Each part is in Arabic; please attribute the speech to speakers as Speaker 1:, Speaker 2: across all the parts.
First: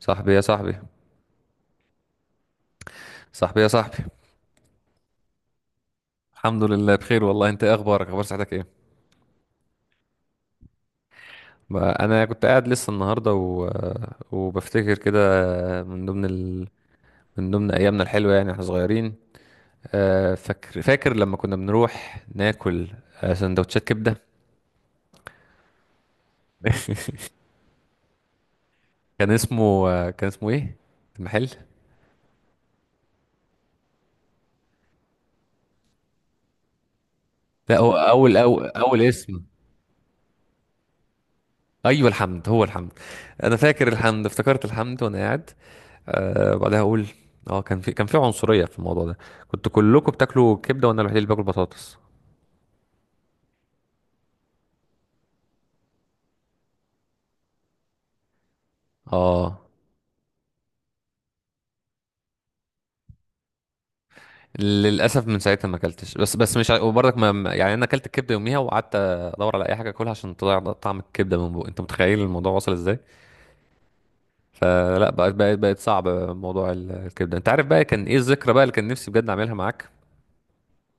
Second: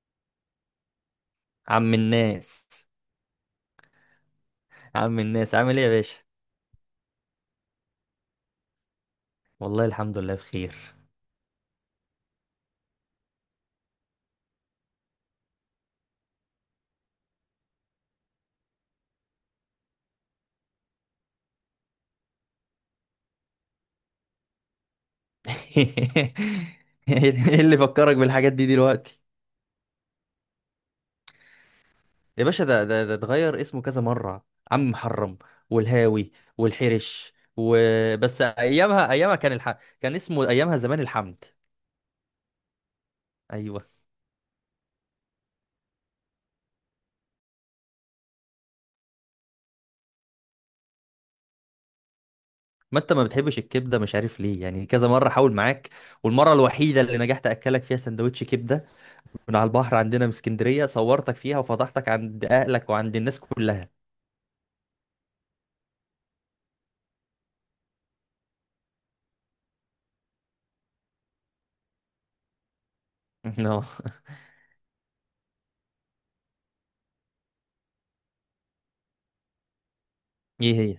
Speaker 1: صاحبي يا صاحبي
Speaker 2: عم الناس
Speaker 1: صاحبي يا صاحبي.
Speaker 2: عم الناس عامل ايه يا باشا؟
Speaker 1: الحمد لله بخير والله، انت ايه اخبارك؟ اخبار صحتك ايه؟
Speaker 2: والله الحمد لله بخير.
Speaker 1: ما انا كنت قاعد لسه النهارده وبفتكر كده، من ضمن ال... من ضمن ايامنا الحلوه يعني احنا صغيرين. فاكر لما كنا بنروح ناكل، سندوتشات كبده.
Speaker 2: ايه اللي فكرك بالحاجات دي دلوقتي؟
Speaker 1: كان اسمه، كان اسمه ايه المحل؟
Speaker 2: يا باشا ده اتغير اسمه كذا مرة: عم محرم والهاوي والحرش،
Speaker 1: لا، هو اول
Speaker 2: وبس
Speaker 1: اول
Speaker 2: ايامها ايامها
Speaker 1: اسم،
Speaker 2: كان اسمه ايامها زمان الحمد.
Speaker 1: ايوه الحمد، هو الحمد. انا
Speaker 2: ايوه،
Speaker 1: فاكر الحمد، افتكرت الحمد وانا قاعد. أه بعدها اقول، اه كان في عنصريه في الموضوع ده. كنتوا كلكم بتاكلوا كبده وانا الوحيد اللي باكل بطاطس.
Speaker 2: ما انت ما بتحبش الكبده مش عارف ليه، يعني كذا مره حاول معاك، والمره الوحيده اللي نجحت اكلك فيها سندوتش كبده من
Speaker 1: اه،
Speaker 2: على البحر عندنا في اسكندريه، صورتك فيها وفضحتك عند اهلك وعند الناس كلها.
Speaker 1: للاسف من ساعتها ما اكلتش، بس مش ع- وبرضك يعني انا اكلت الكبده يوميها وقعدت ادور على اي حاجه اكلها عشان تضيع طعم الكبده من بوق انت متخيل الموضوع وصل ازاي؟
Speaker 2: اه.
Speaker 1: فلا، بقت صعب موضوع الكبده. انت عارف بقى كان ايه الذكرى بقى اللي كان نفسي بجد اعملها معاك؟
Speaker 2: ايه هي؟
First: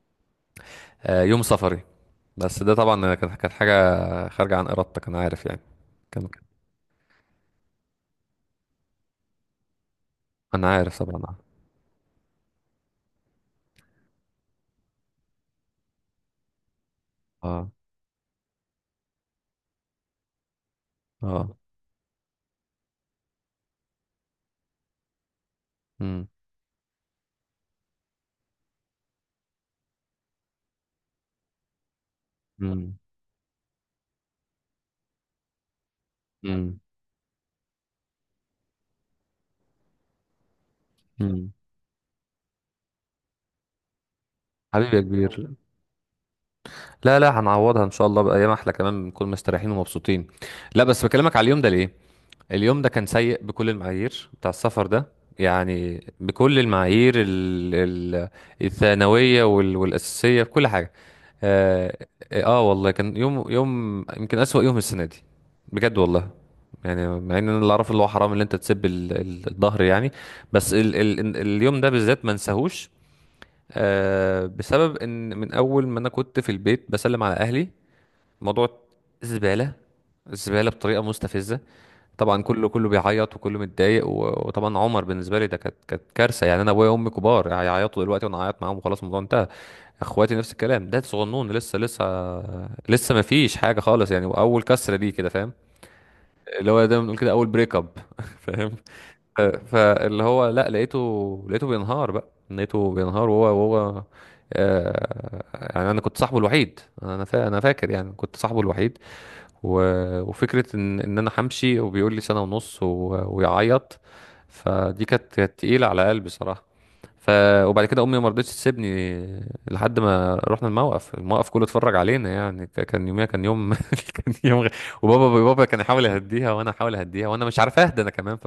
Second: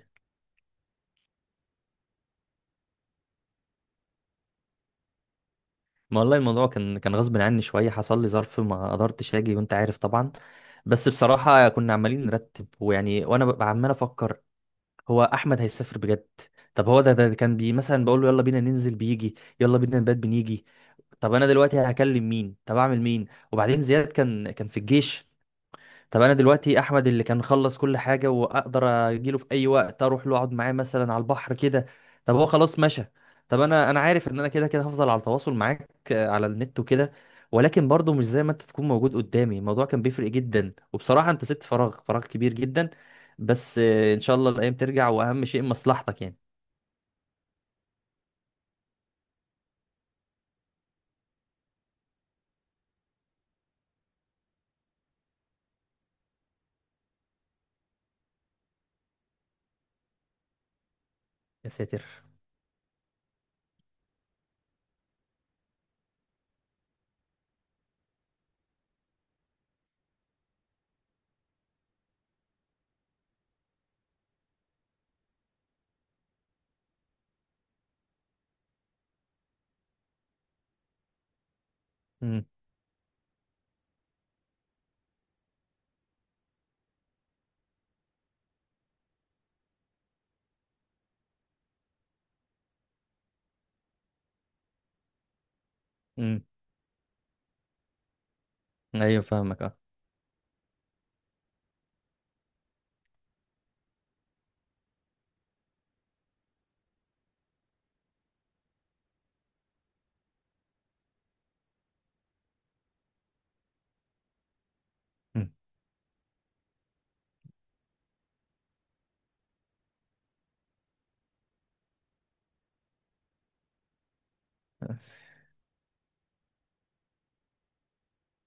Speaker 1: يوم سفري. بس ده طبعا كانت حاجه خارجه عن ارادتك، انا عارف يعني.
Speaker 2: ما
Speaker 1: كان،
Speaker 2: والله الموضوع كان غصب عني شويه، حصل لي ظرف ما قدرتش اجي وانت عارف طبعا.
Speaker 1: انا عارف
Speaker 2: بس
Speaker 1: طبعا.
Speaker 2: بصراحه كنا عمالين نرتب ويعني، وانا ببقى عمال افكر: هو احمد هيسافر بجد؟ طب هو ده كان
Speaker 1: اه،
Speaker 2: بي مثلا بقول له يلا بينا ننزل بيجي، يلا بينا نبات بنيجي. طب انا
Speaker 1: اه.
Speaker 2: دلوقتي هكلم مين، طب اعمل مين؟ وبعدين زياد كان في الجيش. طب انا دلوقتي احمد اللي كان خلص كل حاجه واقدر اجيله في اي وقت اروح له اقعد معاه مثلا على البحر كده، طب هو خلاص
Speaker 1: امم،
Speaker 2: مشى. طب انا عارف ان انا كده كده هفضل على تواصل معاك، على
Speaker 1: امم،
Speaker 2: النت وكده، ولكن برضه مش زي ما انت تكون موجود قدامي، الموضوع كان بيفرق جدا. وبصراحه انت
Speaker 1: امم.
Speaker 2: سبت فراغ كبير جدا. بس ان شاء الله الايام
Speaker 1: حبيبي يا
Speaker 2: ترجع، واهم
Speaker 1: كبير،
Speaker 2: شيء مصلحتك يعني.
Speaker 1: لا لا، هنعوضها ان شاء الله بايام احلى، كمان بنكون مستريحين ومبسوطين. لا بس بكلمك على اليوم ده ليه، اليوم ده كان سيء بكل المعايير بتاع السفر ده. يعني بكل المعايير الثانويه والاساسيه، بكل حاجه.
Speaker 2: يا
Speaker 1: اه،
Speaker 2: ساتر.
Speaker 1: آه والله كان يوم، يوم يمكن اسوأ يوم السنه دي، بجد والله. يعني مع ان انا اللي اعرفه اللي هو حرام اللي انت تسيب الظهر يعني. بس ال ال اليوم ده بالذات ما انساهوش. أه بسبب ان من اول ما انا كنت في البيت بسلم على اهلي، موضوع زبالة، زبالة بطريقة مستفزة. طبعا
Speaker 2: امم.
Speaker 1: كله بيعيط وكله متضايق وطبعا عمر بالنسبة لي ده كانت كارثة. يعني انا ابويا وامي كبار هيعيطوا دلوقتي وانا هعيط معاهم وخلاص الموضوع انتهى. اخواتي نفس الكلام ده، صغنون لسه، لسه ما فيش حاجة خالص يعني، واول كسرة دي كده فاهم؟
Speaker 2: امم.
Speaker 1: اللي هو دايما بنقول كده، اول بريك اب فاهم؟
Speaker 2: ايوه فاهمك، اه.
Speaker 1: فاللي هو لا، لقيته بينهار بقى، لقيته بينهار، وهو آه، يعني انا كنت صاحبه الوحيد، انا فاكر يعني كنت صاحبه الوحيد. و... وفكره ان انا همشي، وبيقول لي سنه ونص ويعيط. فدي كانت
Speaker 2: مم.
Speaker 1: كانت تقيله على قلبي صراحه. ف وبعد كده امي ما رضتش تسيبني لحد ما رحنا الموقف، الموقف كله اتفرج علينا يعني، كان يوميها كان يوم كان يوم غ... وبابا، بابا كان يحاول يهديها وانا احاول اهديها وانا مش عارف اهدى انا كمان.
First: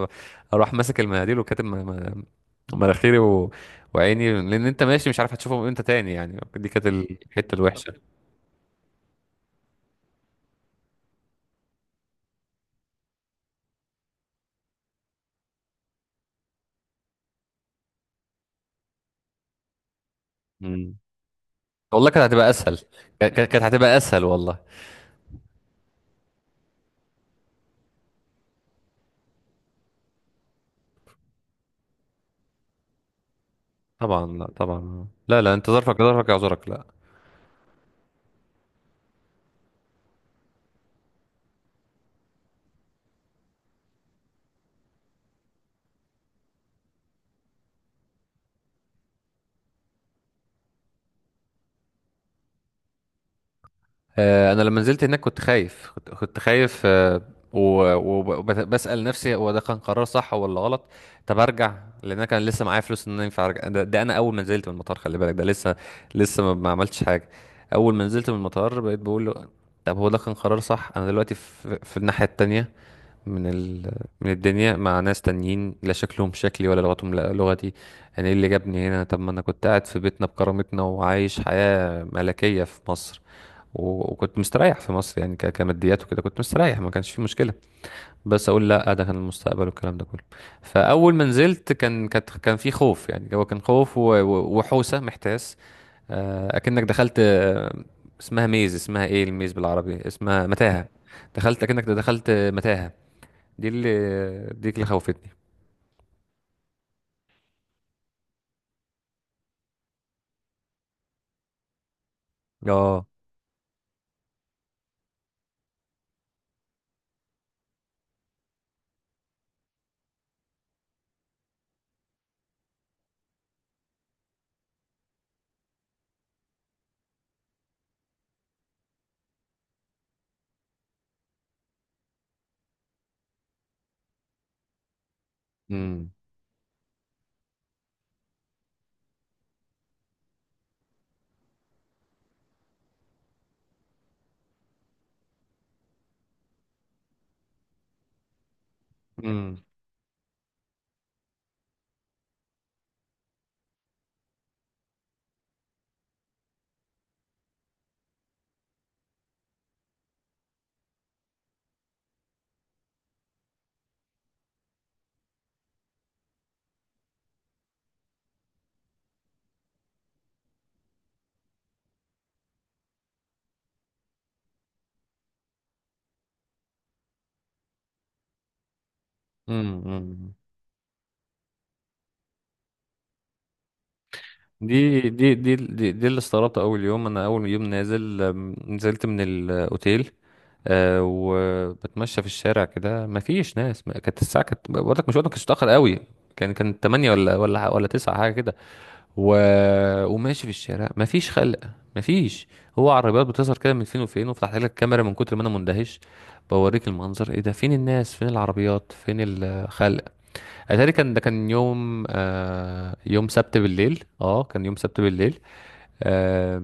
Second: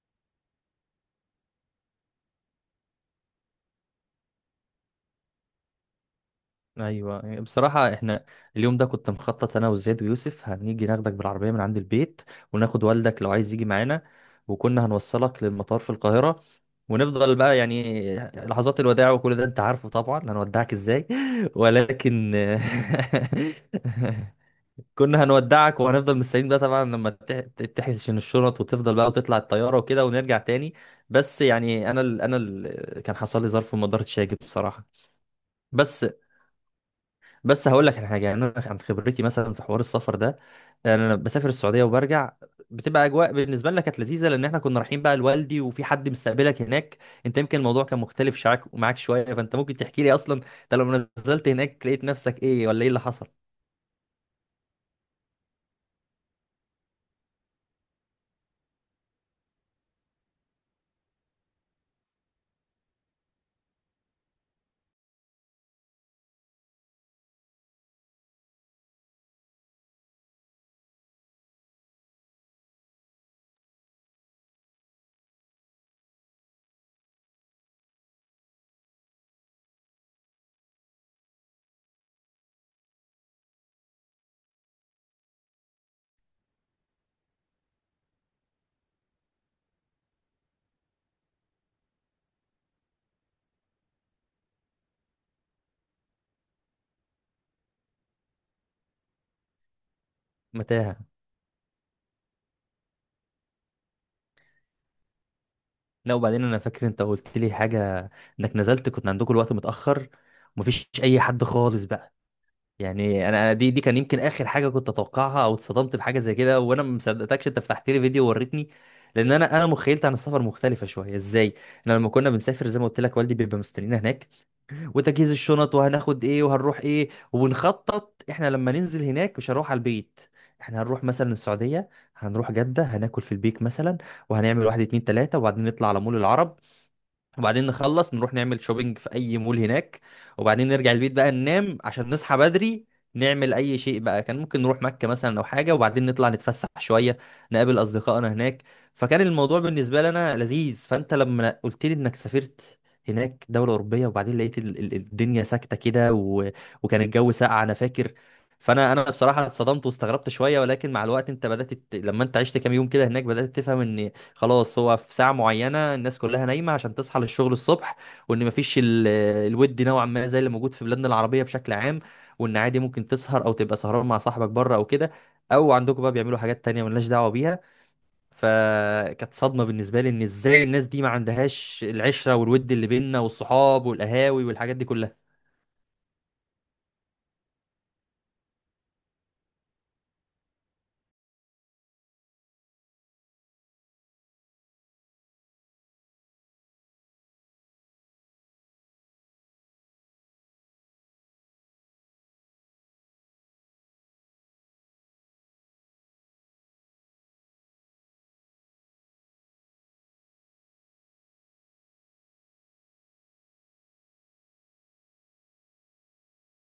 Speaker 1: فاروح ماسك المناديل وكاتب مناخيري وعيني، لان انت ماشي مش عارف هتشوفهم امتى تاني، يعني دي كانت
Speaker 2: ايوه يعني
Speaker 1: الحته الوحشه.
Speaker 2: بصراحه احنا اليوم ده كنت مخطط انا وزياد ويوسف هنيجي ناخدك بالعربيه من عند البيت، وناخد والدك لو عايز يجي معانا، وكنا هنوصلك للمطار في القاهره، ونفضل بقى يعني لحظات الوداع وكل ده انت عارفه طبعا، هنودعك
Speaker 1: مم.
Speaker 2: ازاي.
Speaker 1: والله كانت
Speaker 2: ولكن
Speaker 1: هتبقى اسهل، كانت هتبقى اسهل والله.
Speaker 2: كنا هنودعك وهنفضل مستنيين بقى طبعا لما تحسن الشنط وتفضل بقى وتطلع الطياره وكده ونرجع تاني. بس يعني كان حصل لي ظرف وما قدرتش
Speaker 1: طبعا
Speaker 2: اجي
Speaker 1: لا،
Speaker 2: بصراحه.
Speaker 1: طبعا لا لا، انت ظرفك،
Speaker 2: بس
Speaker 1: ظرفك يعذرك، لا.
Speaker 2: بس هقول لك على حاجه، يعني انا عن خبرتي مثلا في حوار السفر ده، يعني انا بسافر السعوديه وبرجع، بتبقى اجواء بالنسبه لنا كانت لذيذه لان احنا كنا رايحين بقى لوالدي وفي حد مستقبلك هناك. انت يمكن الموضوع كان مختلف شعك معاك شويه، فانت ممكن تحكي لي اصلا انت لما نزلت هناك لقيت نفسك ايه ولا ايه اللي حصل؟
Speaker 1: انا لما نزلت هناك كنت خايف، كنت خايف، وبسأل نفسي هو ده كان قرار صح ولا غلط؟ طب ارجع، لان انا كان لسه معايا فلوس ان انا ينفع ارجع. ده، ده انا اول ما نزلت من المطار، خلي بالك ده لسه، لسه ما ما عملتش حاجه. اول ما نزلت من المطار بقيت بقول له طب هو ده كان قرار صح؟ انا دلوقتي في، في الناحيه التانية من ال... من الدنيا مع ناس تانيين لا شكلهم شكلي ولا لغتهم لا لغتي. يعني ايه اللي جابني هنا؟ طب ما انا كنت قاعد في بيتنا بكرامتنا وعايش حياة ملكية في مصر، وكنت مستريح في مصر يعني، كماديات وكده كنت مستريح ما كانش في مشكلة. بس اقول لا ده كان المستقبل والكلام ده كله. فاول ما نزلت كان، كان في خوف، يعني هو كان خوف وحوسة، محتاس. اكنك دخلت، اسمها ميز، اسمها ايه الميز بالعربي؟ اسمها متاهة.
Speaker 2: متاهه.
Speaker 1: دخلت، اكنك دخلت متاهة. دي اللي دي اللي خوفتني.
Speaker 2: لا وبعدين انا فاكر انت قلت لي حاجه، انك نزلت كنت عندكم الوقت متاخر ومفيش اي حد خالص بقى.
Speaker 1: اه،
Speaker 2: يعني انا دي كان يمكن اخر حاجه كنت اتوقعها، او اتصدمت بحاجه زي كده وانا ما مصدقتكش انت فتحت لي فيديو ووريتني. لان انا مخيلتي عن السفر مختلفه شويه. ازاي؟ انا لما كنا بنسافر، زي ما قلت لك، والدي بيبقى مستنينا هناك، وتجهيز الشنط وهناخد ايه وهنروح ايه، وبنخطط احنا لما ننزل هناك مش هروح على البيت. احنا هنروح مثلا السعوديه، هنروح جده، هناكل في البيك مثلا، وهنعمل واحد اتنين تلاته، وبعدين نطلع على
Speaker 1: امم،
Speaker 2: مول العرب، وبعدين نخلص نروح نعمل شوبينج في اي مول هناك، وبعدين نرجع البيت بقى ننام عشان نصحى بدري، نعمل اي شيء بقى، كان ممكن نروح مكة مثلا او حاجة، وبعدين نطلع نتفسح شوية، نقابل اصدقائنا هناك. فكان الموضوع
Speaker 1: امم،
Speaker 2: بالنسبة لنا لذيذ. فانت لما قلت لي انك سافرت هناك دولة أوروبية، وبعدين لقيت الدنيا ساكتة كده، و... وكان الجو ساقع أنا فاكر، فأنا بصراحة اتصدمت واستغربت شوية. ولكن مع الوقت أنت بدأت لما أنت عشت كام يوم كده هناك بدأت تفهم إن خلاص هو في ساعة معينة الناس كلها نايمة عشان تصحى للشغل الصبح، وإن مفيش الود نوعا ما زي اللي موجود في بلادنا العربية بشكل عام، وإن عادي ممكن تسهر أو تبقى سهران مع صاحبك بره أو كده، أو عندكم بقى بيعملوا حاجات تانية ملناش دعوة بيها. فكانت صدمة بالنسبة لي إن
Speaker 1: امم.
Speaker 2: إزاي الناس دي ما عندهاش العشرة والود اللي بيننا، والصحاب والقهاوي والحاجات دي كلها.
Speaker 1: دي اللي استغربت اول يوم. انا اول يوم نازل، نزلت من الاوتيل، آه وبتمشى في الشارع كده ما فيش ناس، كانت الساعه، كانت بقول لك مش وقت، ما كانتش متاخر قوي، كان كان 8 ولا 9 حاجه كده. و... وماشي في الشارع مفيش خلق، مفيش. هو عربيات بتظهر كده من فين وفين، وفتحت لك الكاميرا من كتر ما انا مندهش، بوريك المنظر ايه ده، فين الناس، فين العربيات، فين الخلق؟ اتاري كان ده كان يوم، آه يوم سبت بالليل، اه كان يوم سبت بالليل. آه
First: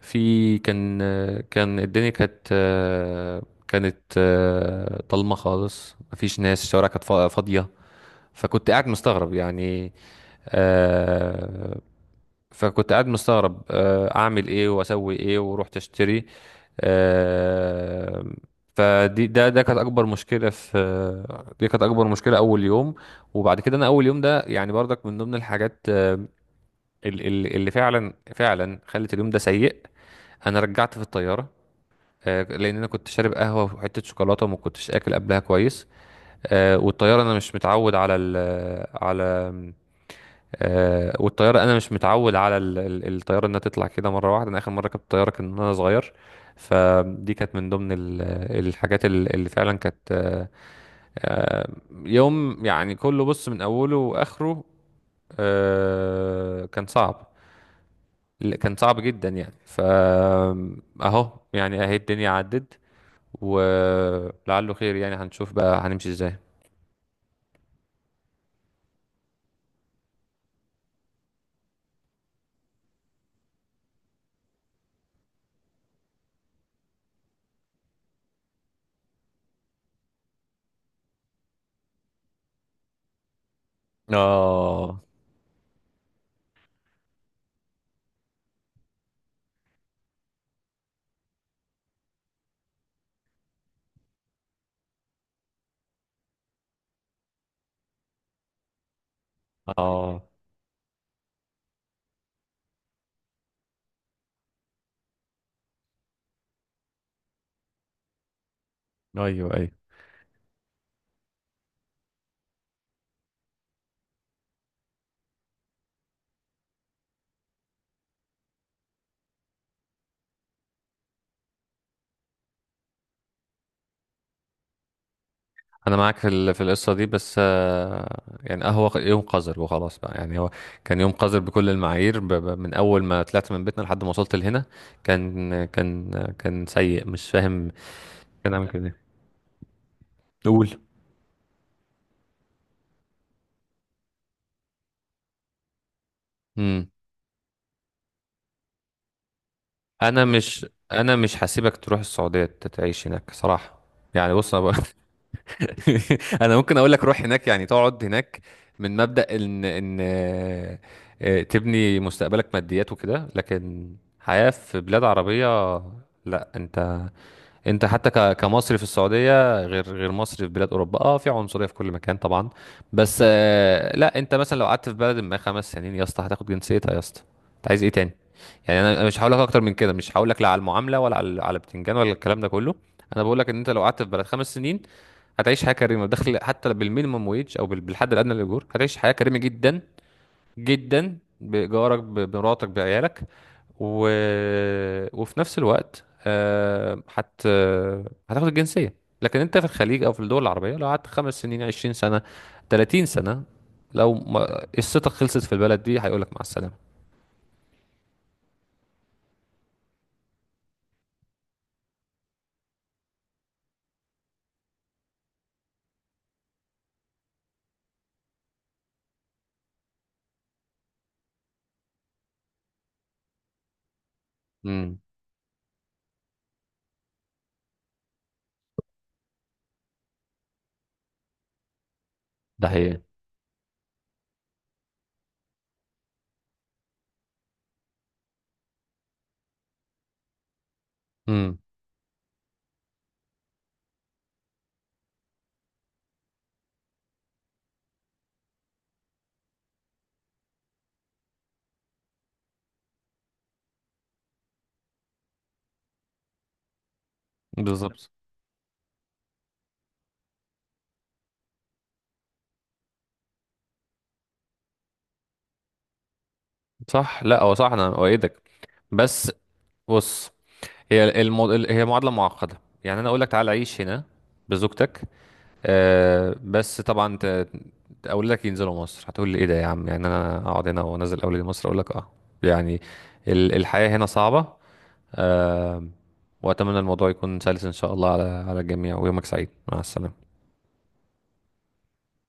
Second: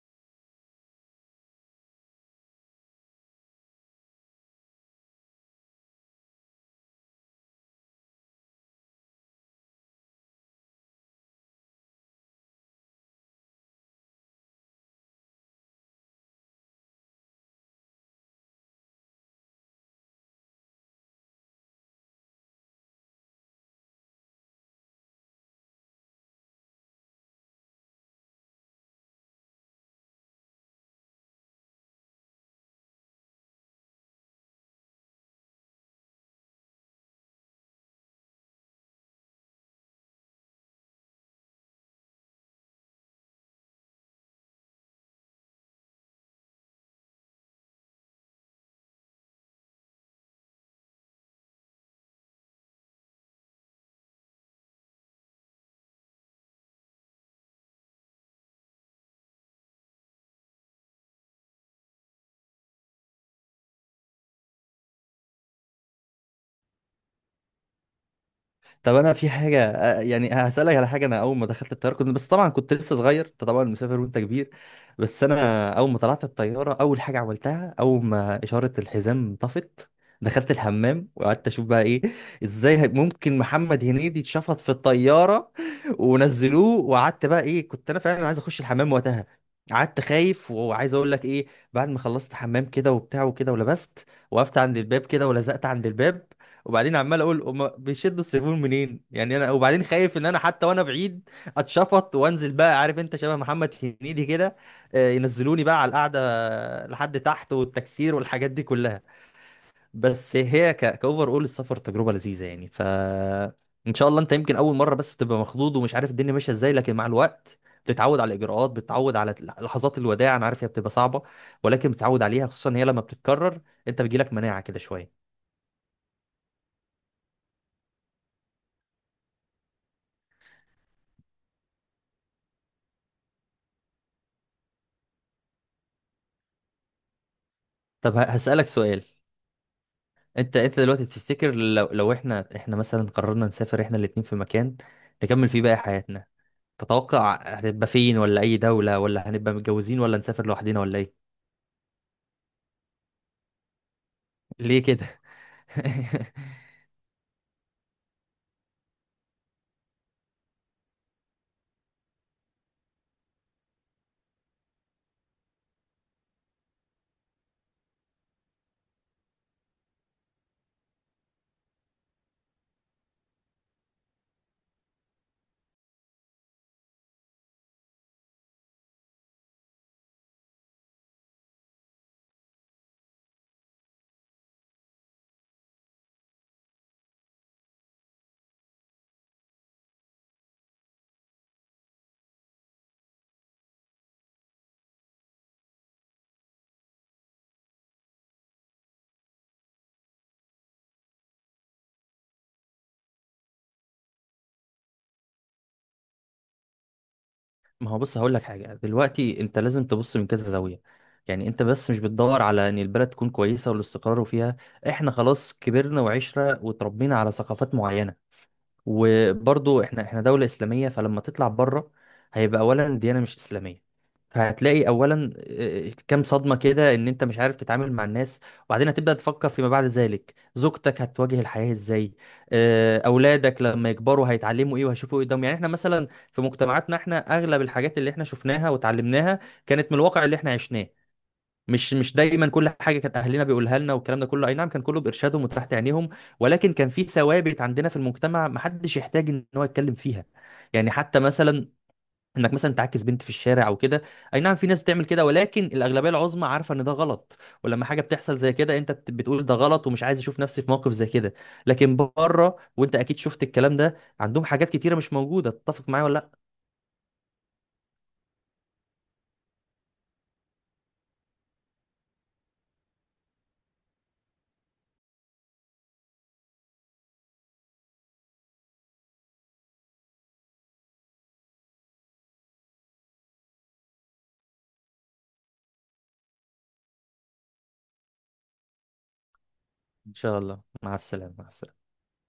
Speaker 1: كان، كان الدنيا كانت، كانت آه ضلمه خالص، مفيش ناس، الشوارع كانت فاضيه. فكنت قاعد مستغرب يعني، آه، فكنت قاعد مستغرب، اعمل ايه واسوي ايه، ورحت اشتري. آه، فدي، ده ده كانت اكبر مشكله في، دي كانت اكبر مشكله اول يوم. وبعد كده انا اول يوم ده يعني برضك من ضمن الحاجات، اللي فعلا خلت اليوم ده سيء. انا رجعت في الطياره، لان انا كنت شارب قهوه وحته شوكولاته وما كنتش اكل قبلها كويس. والطياره انا مش متعود على على، والطياره انا مش متعود على الطياره انها تطلع كده مره واحده، انا اخر مره ركبت طياره كان وانا صغير. فدي كانت من ضمن الحاجات اللي فعلا كانت، يوم يعني كله، بص من اوله واخره، كان صعب، كان صعب جدا يعني. اهو يعني، اهي الدنيا عدت ولعله خير، يعني هنشوف بقى هنمشي ازاي.
Speaker 2: طب انا في حاجه، يعني هسالك على حاجه. انا اول ما دخلت الطياره كنت، بس طبعا كنت لسه صغير، انت طبعا مسافر وانت كبير، بس انا اول ما طلعت الطياره اول حاجه عملتها اول ما اشاره الحزام طفت، دخلت الحمام وقعدت اشوف بقى ايه، ازاي ممكن محمد هنيدي اتشفط في
Speaker 1: اه،
Speaker 2: الطياره ونزلوه. وقعدت بقى، ايه، كنت انا فعلا عايز اخش الحمام وقتها، قعدت خايف، وعايز اقول لك ايه، بعد ما خلصت حمام كده وبتاع وكده ولبست، وقفت عند الباب كده ولزقت عند الباب، وبعدين عمال اقول هما بيشدوا السيفون منين يعني انا، وبعدين خايف
Speaker 1: اه.
Speaker 2: ان انا حتى وانا بعيد اتشفط وانزل بقى، عارف انت شبه محمد هنيدي كده، ينزلوني بقى على القعده لحد تحت والتكسير والحاجات دي كلها.
Speaker 1: ايوه، ايوه.
Speaker 2: بس هي كاوفر اول السفر تجربه لذيذه يعني، ف ان شاء الله انت يمكن اول مره بس بتبقى مخضوض ومش عارف الدنيا ماشيه ازاي، لكن مع الوقت بتتعود على الاجراءات، بتتعود على لحظات الوداع، انا عارف هي بتبقى صعبه، ولكن بتتعود عليها خصوصا هي لما بتتكرر، انت بيجيلك مناعه كده شويه.
Speaker 1: انا معاك في في القصه دي، بس يعني، هو يوم قذر وخلاص بقى يعني. هو كان يوم قذر بكل المعاير، من اول ما طلعت من بيتنا لحد ما وصلت لهنا. كان كان سيء، مش فاهم
Speaker 2: طب
Speaker 1: كان عامل
Speaker 2: هسألك
Speaker 1: كده
Speaker 2: سؤال.
Speaker 1: ليه. قول.
Speaker 2: انت دلوقتي تفتكر لو احنا مثلا قررنا نسافر احنا الاتنين في مكان نكمل فيه باقي حياتنا،
Speaker 1: امم.
Speaker 2: تتوقع هتبقى فين؟ ولا اي دولة؟ ولا هنبقى متجوزين ولا
Speaker 1: انا
Speaker 2: نسافر
Speaker 1: مش
Speaker 2: لوحدنا ولا ايه؟
Speaker 1: انا مش هسيبك تروح السعوديه تعيش هناك صراحه. يعني بص، أنا
Speaker 2: ليه كده؟
Speaker 1: انا ممكن اقول لك روح هناك يعني تقعد هناك، من مبدأ ان تبني مستقبلك ماديات وكده، لكن حياة في بلاد عربية، لا. انت، انت حتى كمصري في السعودية غير، مصري في بلاد اوروبا. اه في عنصرية في كل مكان طبعا، بس لا، انت مثلا لو قعدت في بلد ما 5 سنين يا اسطى هتاخد جنسيتها يا اسطى، انت عايز ايه تاني؟ يعني أنا مش هقول لك اكتر من كده، مش هقول لك لا على المعاملة ولا على، على بتنجان ولا الكلام ده كله. انا بقول لك ان انت لو قعدت في بلد 5 سنين هتعيش حياه كريمه، دخل حتى بالمينيمم ويج، او بالحد الادنى للاجور هتعيش حياه كريمه جدا جدا، بايجارك، بمراتك، بعيالك. و... وفي نفس الوقت، هتاخد الجنسيه. لكن انت في الخليج او في الدول العربيه لو قعدت 5 سنين، 20 سنه، 30 سنه، لو ما... قصتك خلصت في البلد دي هيقول لك مع السلامه.
Speaker 2: ما هو بص هقول لك حاجة دلوقتي، انت لازم تبص من كذا زاوية. يعني انت بس مش بتدور على ان البلد تكون كويسة والاستقرار فيها، احنا خلاص كبرنا وعشرة وتربينا على ثقافات معينة، وبرضو احنا دولة إسلامية، فلما تطلع بره هيبقى أولا الديانة مش إسلامية، فهتلاقي
Speaker 1: امم.
Speaker 2: أولا، كام صدمة كده، إن أنت مش عارف تتعامل مع الناس، وبعدين هتبدأ تفكر فيما بعد ذلك زوجتك هتواجه الحياة إزاي،
Speaker 1: ده حقيقي.
Speaker 2: أولادك لما يكبروا هيتعلموا إيه وهيشوفوا إيه قدامهم. يعني احنا مثلا في مجتمعاتنا، احنا أغلب الحاجات اللي احنا شفناها وتعلمناها كانت من الواقع اللي احنا عشناه،
Speaker 1: امم.
Speaker 2: مش دايما كل حاجه كانت اهلنا بيقولها لنا والكلام ده كله، اي نعم كان كله بارشادهم وتحت عينيهم، ولكن كان في ثوابت عندنا في المجتمع محدش يحتاج ان هو يتكلم فيها. يعني حتى مثلا انك مثلا تعاكس بنت في الشارع او كده، اي نعم في ناس بتعمل كده، ولكن الاغلبيه العظمى عارفه ان ده غلط. ولما حاجه
Speaker 1: بالظبط.
Speaker 2: بتحصل زي كده انت بتقول ده غلط ومش عايز اشوف نفسي في موقف زي كده. لكن بره وانت اكيد شفت الكلام ده، عندهم حاجات كتيره مش موجوده، تتفق معايا ولا لا؟
Speaker 1: صح، لا هو صح، انا اؤيدك. بس، بص، هي معادلة معقدة. يعني انا اقول لك تعال عيش هنا بزوجتك، آه بس طبعا، اقول لك ينزلوا مصر هتقول لي ايه ده يا عم؟ يعني انا اقعد هنا وانزل اولادي مصر، اقول لك اه. يعني الحياة هنا صعبة، آه. واتمنى الموضوع يكون سلس ان شاء الله على، على الجميع، ويومك سعيد مع
Speaker 2: ان
Speaker 1: السلامة.
Speaker 2: شاء الله، مع السلامه، مع السلامه.